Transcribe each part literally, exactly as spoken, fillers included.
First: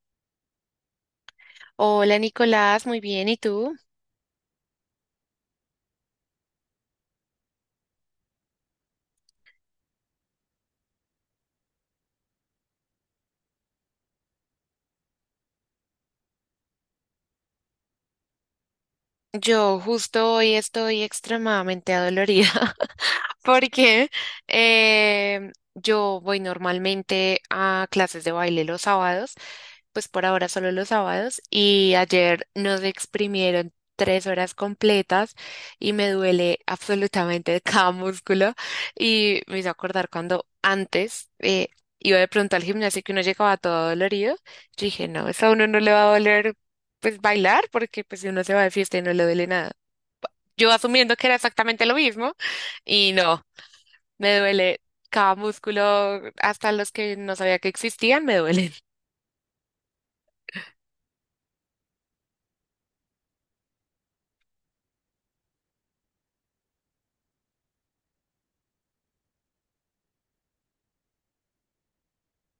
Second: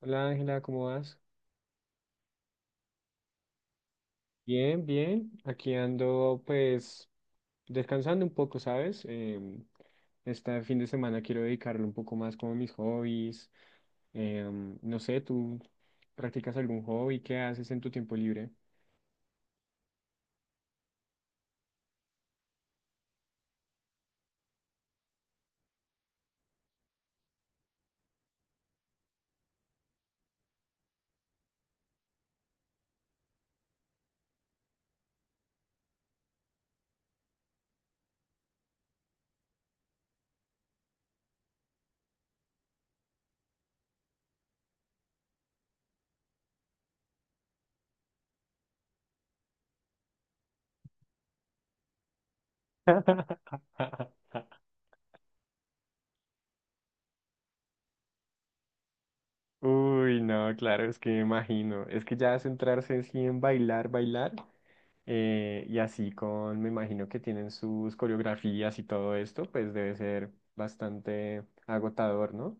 Hola Ángela, ¿cómo vas? Hola Nicolás, muy bien, ¿y tú? Bien, bien. Aquí ando pues descansando un poco, ¿sabes? Em, este fin de semana quiero dedicarle un poco más como a mis hobbies. Em, no sé, ¿tú practicas algún hobby? ¿Qué haces en tu tiempo libre? Yo justo hoy estoy extremadamente adolorida porque eh, yo voy normalmente a clases de baile los sábados, pues por ahora solo los sábados, y ayer nos exprimieron tres horas completas y me duele absolutamente cada músculo. Y me hizo acordar cuando antes, eh, iba de pronto al gimnasio, que uno llegaba todo dolorido. Yo dije, no, eso a uno no le va a doler pues bailar, porque pues si uno se va de fiesta y no le duele nada. Yo asumiendo que era exactamente lo mismo, y no, me duele cada músculo, hasta los que no sabía que existían, me duelen. Uy, no, claro, es que me imagino. Es que ya centrarse así en bailar, bailar, eh, y así con, me imagino que tienen sus coreografías y todo esto, pues debe ser bastante agotador, ¿no?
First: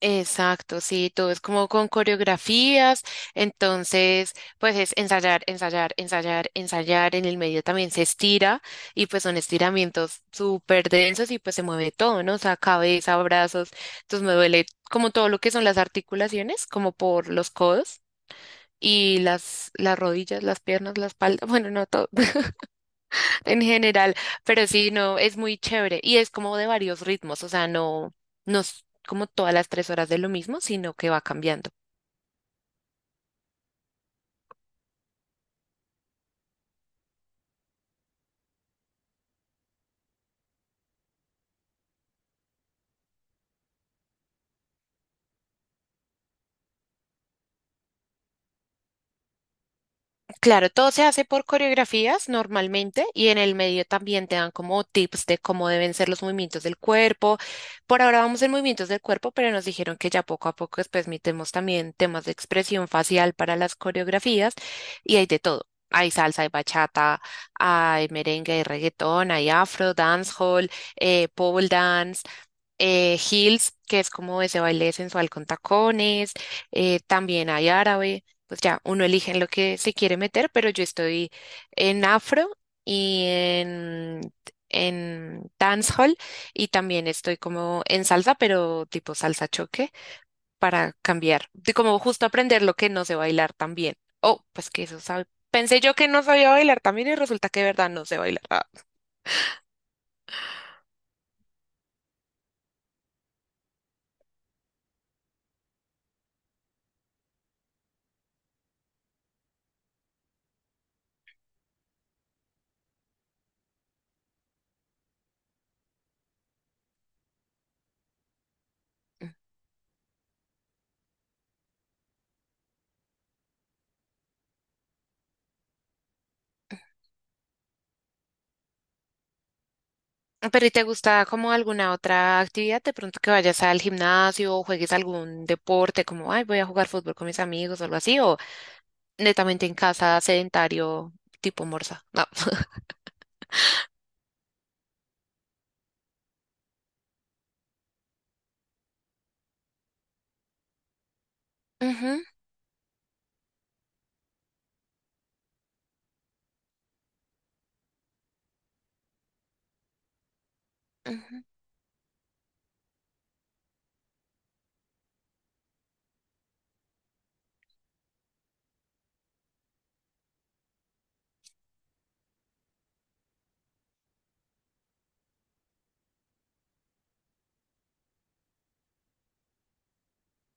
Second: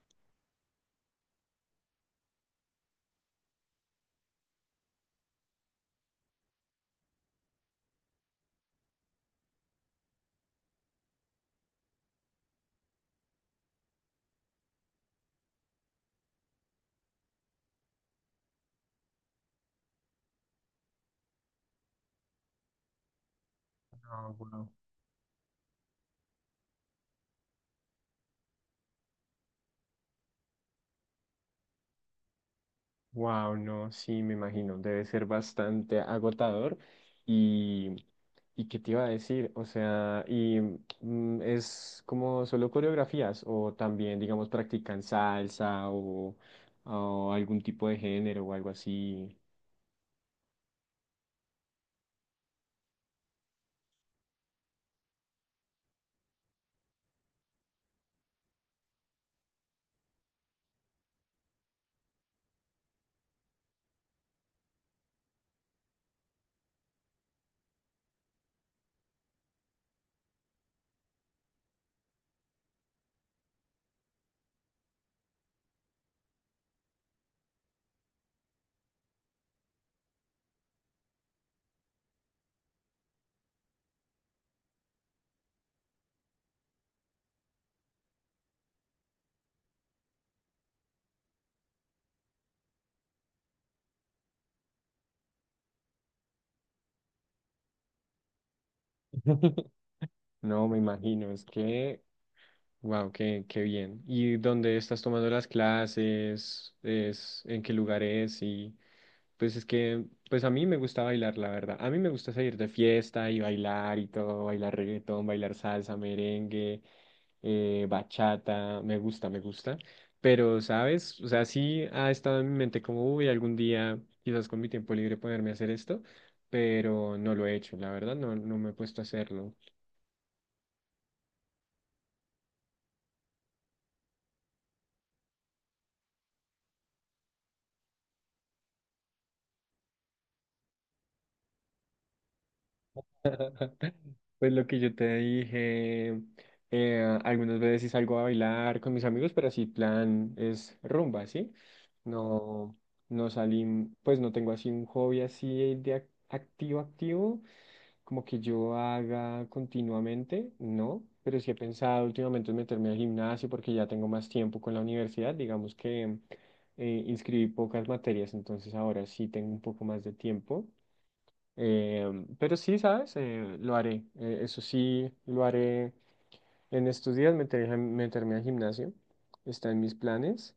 Exacto, sí, todo es como con coreografías, entonces pues es ensayar, ensayar, ensayar, ensayar, en el medio también se estira y pues son estiramientos súper densos y pues se mueve todo, ¿no? O sea, cabeza, brazos, entonces me duele como todo lo que son las articulaciones, como por los codos y las, las rodillas, las piernas, la espalda, bueno, no todo en general, No, pero wow. sí, no, es muy chévere y es como de varios ritmos, o sea, no, no es como todas las tres horas de lo mismo, sino que va cambiando. Wow, no, sí, me imagino, debe ser bastante agotador. Y, ¿y qué te iba a decir? O sea, y mm, es como solo coreografías o también, digamos, practican salsa o, o algún tipo de género o algo así. Claro, todo se hace por coreografías normalmente y en el medio también te dan como tips de cómo deben ser los movimientos del cuerpo. Por ahora vamos en movimientos del cuerpo, pero nos dijeron que ya poco a poco después metemos también temas de expresión facial para las coreografías, y hay de todo. Hay salsa, hay bachata, hay merengue, hay reggaetón, hay afro, dancehall, eh, pole dance, eh, heels, que es como ese baile sensual con tacones. Eh, también hay árabe, pues ya uno elige en lo que se quiere meter, pero yo estoy en afro y en, en dancehall, y también estoy como en salsa, pero tipo salsa choque, para cambiar, de como justo aprender lo que no sé bailar también. Oh, pues que eso sabe. Pensé yo que no sabía bailar también y resulta que de verdad no sé bailar. Ah. No, me imagino, es que, wow, qué, qué bien. ¿Y dónde estás tomando las clases? ¿Es en qué lugar es? Y... Pues es que, pues a mí me gusta bailar, la verdad. A mí me gusta salir de fiesta y bailar y todo, bailar reggaetón, bailar salsa, merengue, eh, bachata, me gusta, me gusta. Pero, ¿sabes? O sea, sí ha estado en mi mente como, uy, algún día, quizás con mi tiempo libre ponerme a hacer esto, pero no lo he hecho, la verdad, no, no me he puesto a hacerlo. Pero ¿y te gusta como alguna otra actividad? De pronto que vayas al gimnasio o juegues algún deporte, como, ay, voy a jugar fútbol con mis amigos o algo así, o netamente en casa, sedentario, tipo morsa. No. Pues lo que yo te dije, eh, algunas veces sí salgo a bailar con mis amigos, pero así plan es rumba, ¿sí? Ujú, No, no salí, pues no tengo así un hobby así de ac- activo, activo, como que yo haga continuamente, no, pero ujú, sí he pensado últimamente en meterme al gimnasio porque ya tengo más tiempo con la universidad, digamos que eh, inscribí pocas materias, entonces ahora sí tengo un poco más de tiempo. Eh, pero sí, ¿sabes? Eh, lo haré. Eh, eso sí, lo haré en estos días, meter- meterme al gimnasio. Está en mis planes.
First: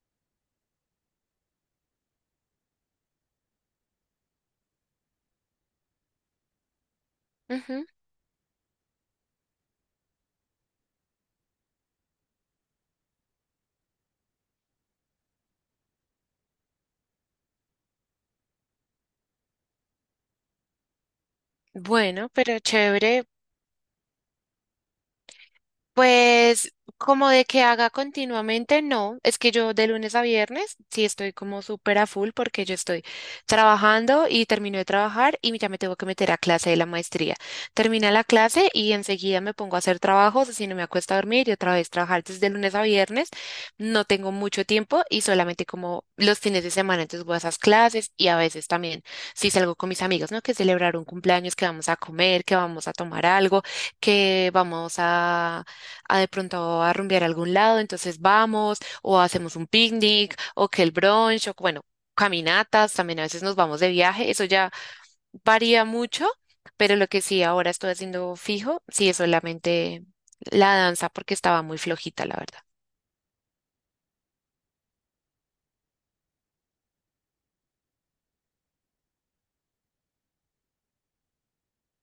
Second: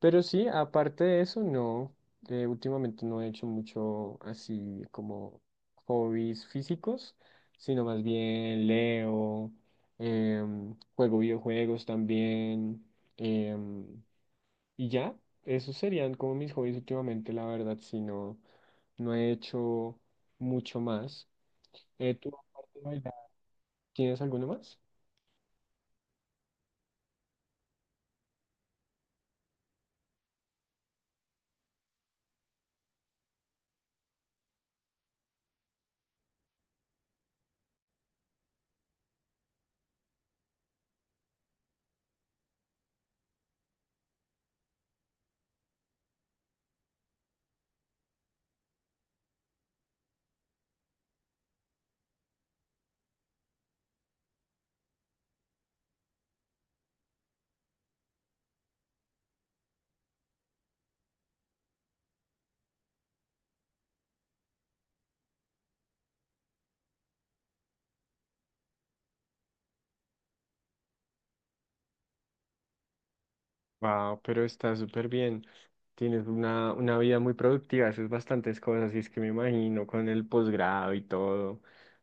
Pero sí, aparte de eso, no. Eh, últimamente no he hecho mucho así como hobbies físicos, sino ujú. más bien leo, em, juego videojuegos también. em, y ya, esos serían como mis hobbies últimamente, la verdad, si no, no he hecho mucho más. Eh, ¿tú Bueno, pero aparte de bailar, chévere. tienes alguno más? Pues como de que haga continuamente, no. Es que yo de lunes a viernes sí estoy como súper a full, porque yo estoy trabajando y termino de trabajar y ya me tengo que meter a clase de la maestría. Termina la clase y enseguida me pongo a hacer trabajos, así no me acuesto a dormir y otra vez trabajar desde lunes a viernes. No tengo mucho tiempo y solamente como los fines de semana, entonces voy a esas clases y a veces también sí salgo con mis amigos, ¿no? Que celebrar un cumpleaños, que vamos a comer, que vamos a tomar algo, que vamos a a de pronto a rumbear a algún lado, entonces vamos, o hacemos un picnic, o que el brunch, o bueno, caminatas, también a veces nos vamos de viaje, eso ya varía mucho, pero lo que sí ahora estoy haciendo fijo, sí es solamente la danza, porque estaba muy flojita, la verdad. Wow, pero está súper bien. Tienes una, una vida muy productiva, haces bastantes cosas, y es que me imagino con el posgrado y todo.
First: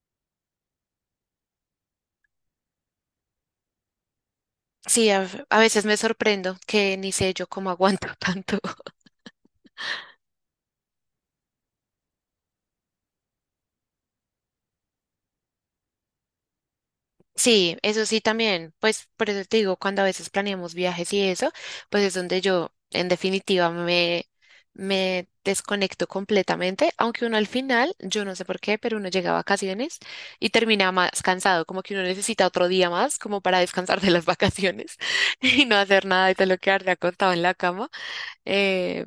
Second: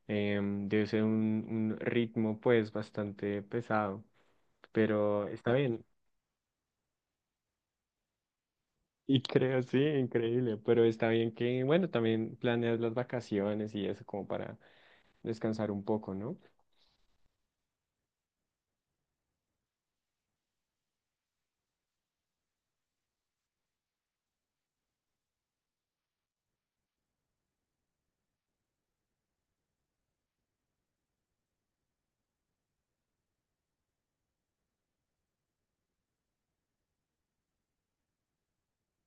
em, Debe ser un, un ritmo pues bastante pesado, Sí, a, pero está a bien. veces me sorprendo que ni sé yo cómo aguanto tanto. Y creo, sí, increíble, pero está bien que, bueno, también planeas las vacaciones y eso como para descansar un poco, ¿no? Sí, eso sí también. Pues por eso te digo, cuando a veces planeamos viajes y eso, pues es donde yo en definitiva me, me desconecto completamente, aunque uno al final, yo no sé por qué, pero uno llega a vacaciones y termina más cansado, como que uno necesita otro día más como para descansar de las vacaciones y no hacer nada y te lo quedarte acostado en la cama. Eh,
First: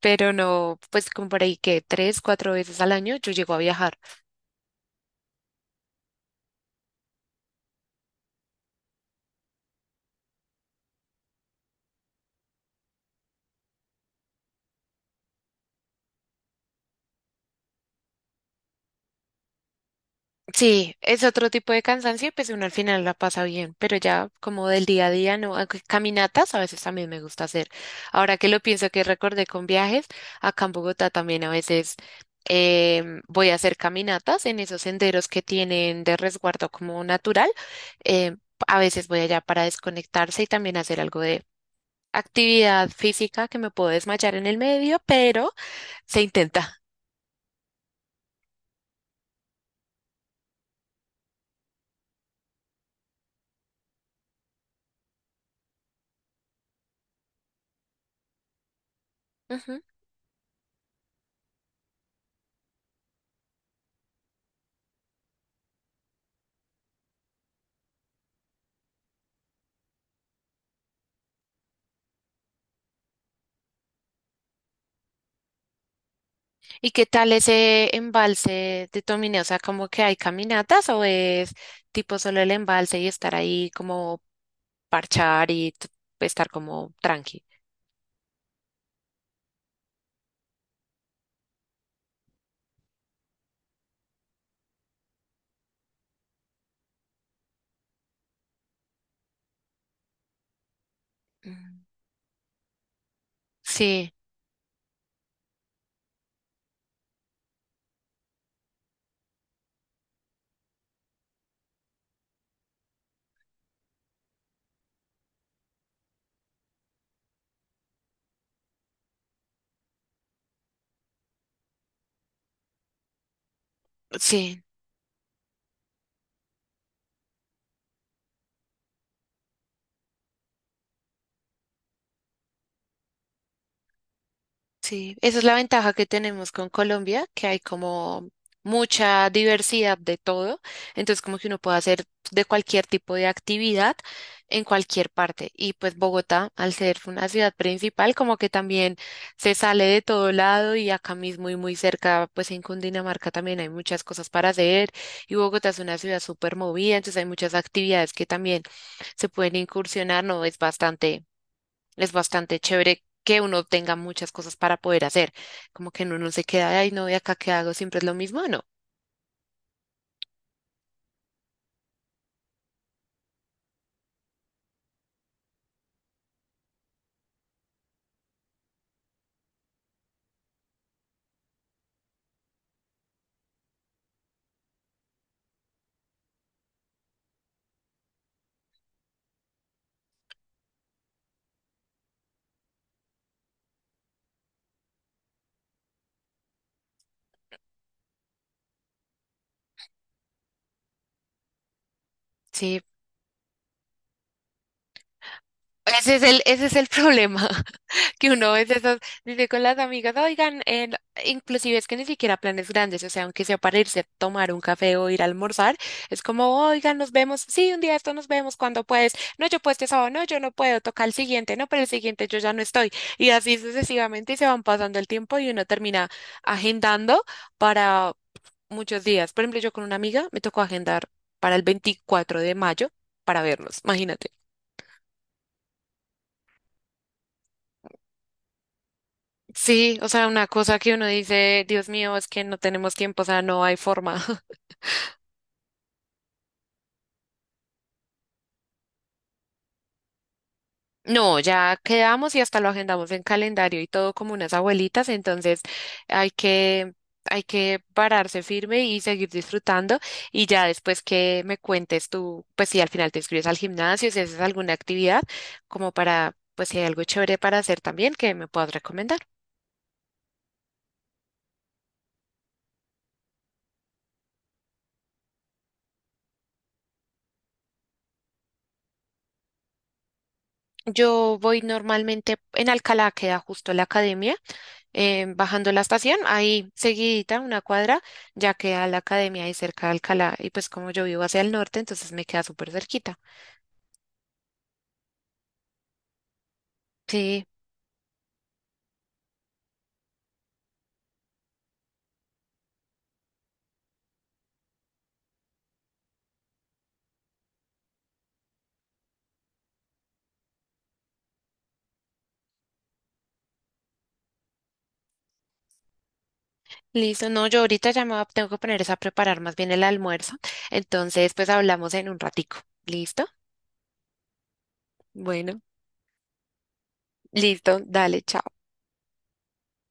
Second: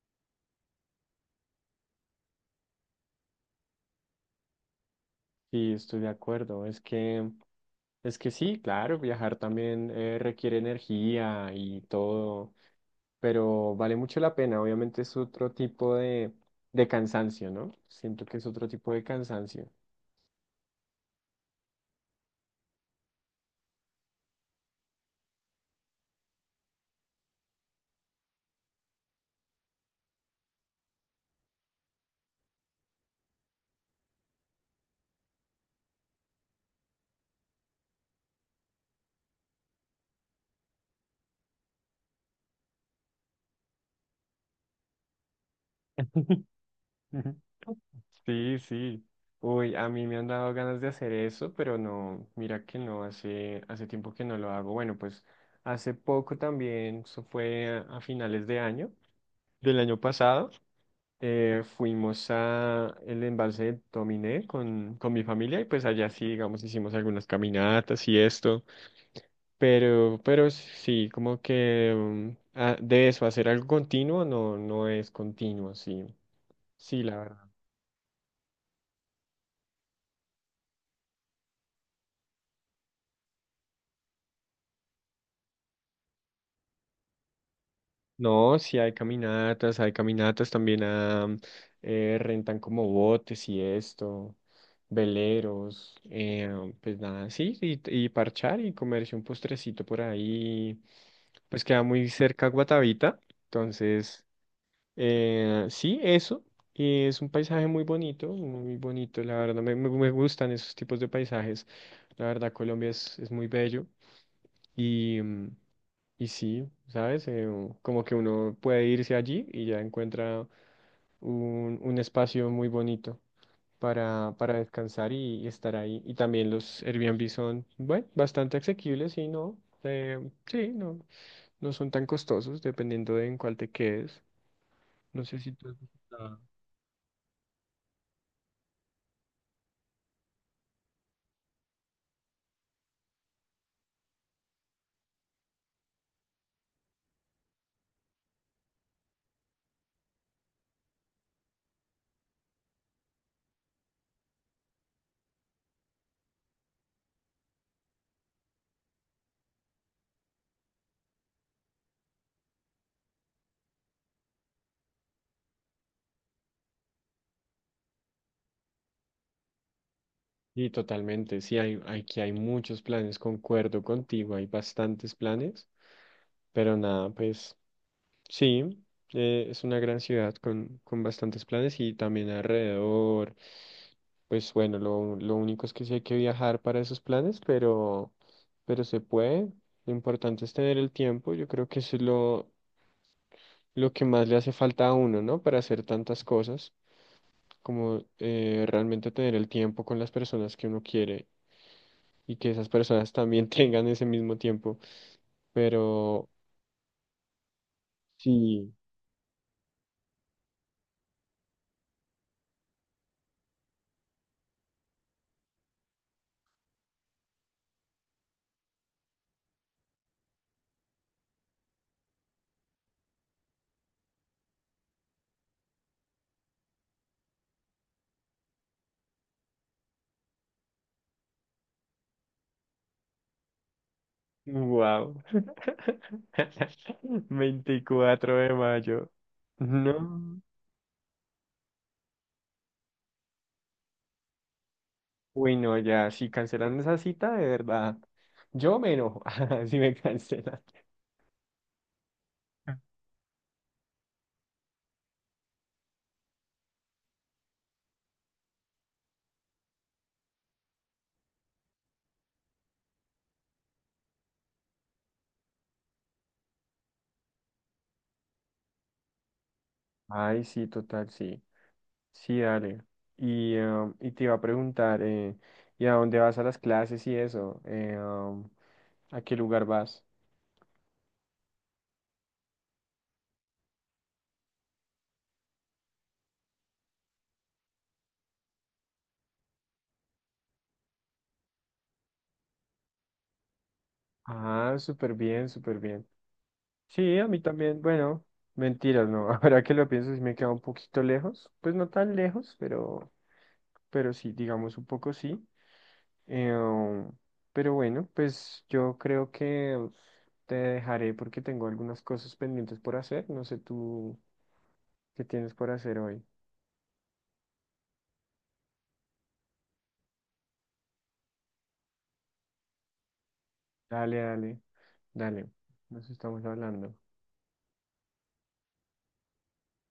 pero no, pues como por ahí que tres, cuatro veces al año yo llego a viajar. Sí, estoy de acuerdo. Es que, es que sí, claro, viajar también eh, requiere energía y todo, pero vale mucho la pena. Obviamente es otro tipo de, de cansancio, ¿no? Siento que es otro tipo de cansancio. Sí, es otro tipo de cansancio, pues uno al final la pasa bien, pero ya como del día a día, no, aunque caminatas a veces también me gusta hacer. Ahora que lo pienso, que recordé con viajes, acá en Bogotá también a veces em, voy a hacer caminatas en esos senderos que tienen de resguardo como natural. em, a veces voy allá para desconectarse y también hacer algo de actividad física, que me puedo desmayar en el medio, pero se intenta. Sí, sí. Uy, a mí me han dado ganas de hacer eso, pero no, mira que no, hace, hace tiempo que no lo hago. Bueno, pues hace poco también, eso fue a, a finales de año, del Ujú. año pasado. Eh, fuimos a el embalse de Dominé con, con mi familia y pues allá sí, digamos, hicimos algunas caminatas y esto, pero, pero sí, como que mm, ah, de eso, hacer algo continuo no, no es continuo, sí, ¿Y sí, qué la tal verdad. ese embalse de Tomine? O sea, ¿como que hay caminatas o es tipo solo el embalse y estar ahí como parchar y t- estar como tranqui? No, sí hay caminatas, hay caminatas también a, mm, eh, rentan como botes y esto, veleros, eh, pues nada, sí, y, y parchar y comerse un postrecito por ahí pues Mm. queda muy cerca a Guatavita. Sí, Entonces, eh, sí, eso. Y es un paisaje muy bonito, muy bonito, la verdad. Me, me- me gustan esos tipos de paisajes. La verdad, Colombia es, es muy bello. Y, mm, y sí, ¿sabes? Eh, u- como que uno puede irse allí y ya encuentra un, un espacio muy bonito para, para sí. descansar y, y estar ahí. Y también los Airbnb son, bueno, bastante asequibles y no. eh, sí, no. No son tan costosos, dependiendo de en cuál te quedes. Sí, No esa sé es si la tú has ventaja que visitado. tenemos con Colombia, que hay como mucha diversidad de todo, entonces como que uno puede hacer de cualquier tipo de actividad en cualquier parte. Y pues Bogotá, al ser una ciudad principal, como que también se sale de todo lado y acá mismo y muy cerca, pues en Cundinamarca también hay muchas cosas para hacer, y Bogotá es una ciudad súper movida, entonces hay muchas actividades que también se pueden incursionar, no es bastante es bastante chévere que uno tenga muchas cosas para poder hacer, como que uno no se queda, ay, no, ¿y acá qué hago? Siempre es lo mismo, no. Sí, totalmente. Sí, hay, aquí hay muchos planes, concuerdo contigo, hay bastantes planes, pero nada, pues sí, eh, es una gran ciudad con, con bastantes planes y también alrededor, pues bueno, lo, lo único es que sí hay que viajar para esos planes, pero, pero se puede. Lo importante es tener el tiempo, yo creo que eso es lo, lo que más le hace falta a uno, ¿no? Para hacer tantas cosas. Como eh, realmente tener el tiempo con las personas que uno quiere y que esas Sí, personas también tengan ese mismo tiempo. ese es Pero el, ese es el problema, que uno a sí, veces as- dice con las amigas, oigan, eh, no, inclusive es que ni siquiera planes grandes, o sea, aunque sea para irse a tomar un café o ir a almorzar, es como, oigan, nos vemos, sí, un día esto nos vemos cuando puedes, no, yo puedo este sábado, no, yo no puedo, toca el siguiente, no, pero el siguiente yo ya no estoy, y así sucesivamente y se van pasando el tiempo y uno termina agendando para muchos días. Por ejemplo, yo con una amiga me tocó agendar para el veinticuatro de mayo para vernos, imagínate. wow. Veinticuatro de mayo. Sí, o sea, No. una cosa que uno dice, Dios mío, es que no tenemos tiempo, o sea, no hay forma. Uy, no, ya, si cancelan esa cita, de verdad. Yo me enojo si me cancelan. No, ya quedamos y hasta lo agendamos en calendario y todo como unas abuelitas, entonces hay que, hay que pararse firme y seguir disfrutando, y ya después que me cuentes tú, pues si al final te inscribes al gimnasio, si haces alguna actividad, como para, pues si hay algo chévere para hacer también que me puedas recomendar. Ay, sí, total, sí. Sí, dale. Y, em, y te iba a preguntar, eh, ¿y a dónde vas a las clases y eso? Eh, em, ¿A qué lugar vas? Yo voy normalmente en Alcalá, queda justo la academia, eh, bajando la estación, ahí seguidita, una cuadra, ya queda la academia ahí cerca de Alcalá. Y pues como yo vivo hacia el norte, entonces me queda súper cerquita. Ah, súper bien, súper bien. Sí, a mí Sí, también, bueno, mentiras, no. Ahora que lo pienso, sí me queda un poquito lejos. Pues no tan lejos, pero, pero sí, digamos un poco sí. Eh, um, pero bueno, pues yo creo que te dejaré porque tengo algunas cosas pendientes por hacer. No sé tú qué tienes por hacer hoy. listo. No, yo ahorita ya me va- tengo que poner es a preparar más bien el almuerzo. Entonces, pues hablamos en un ratico. ¿Listo? Dale, dale, dale. Bueno, Nos estamos hablando. listo. Dale, chao.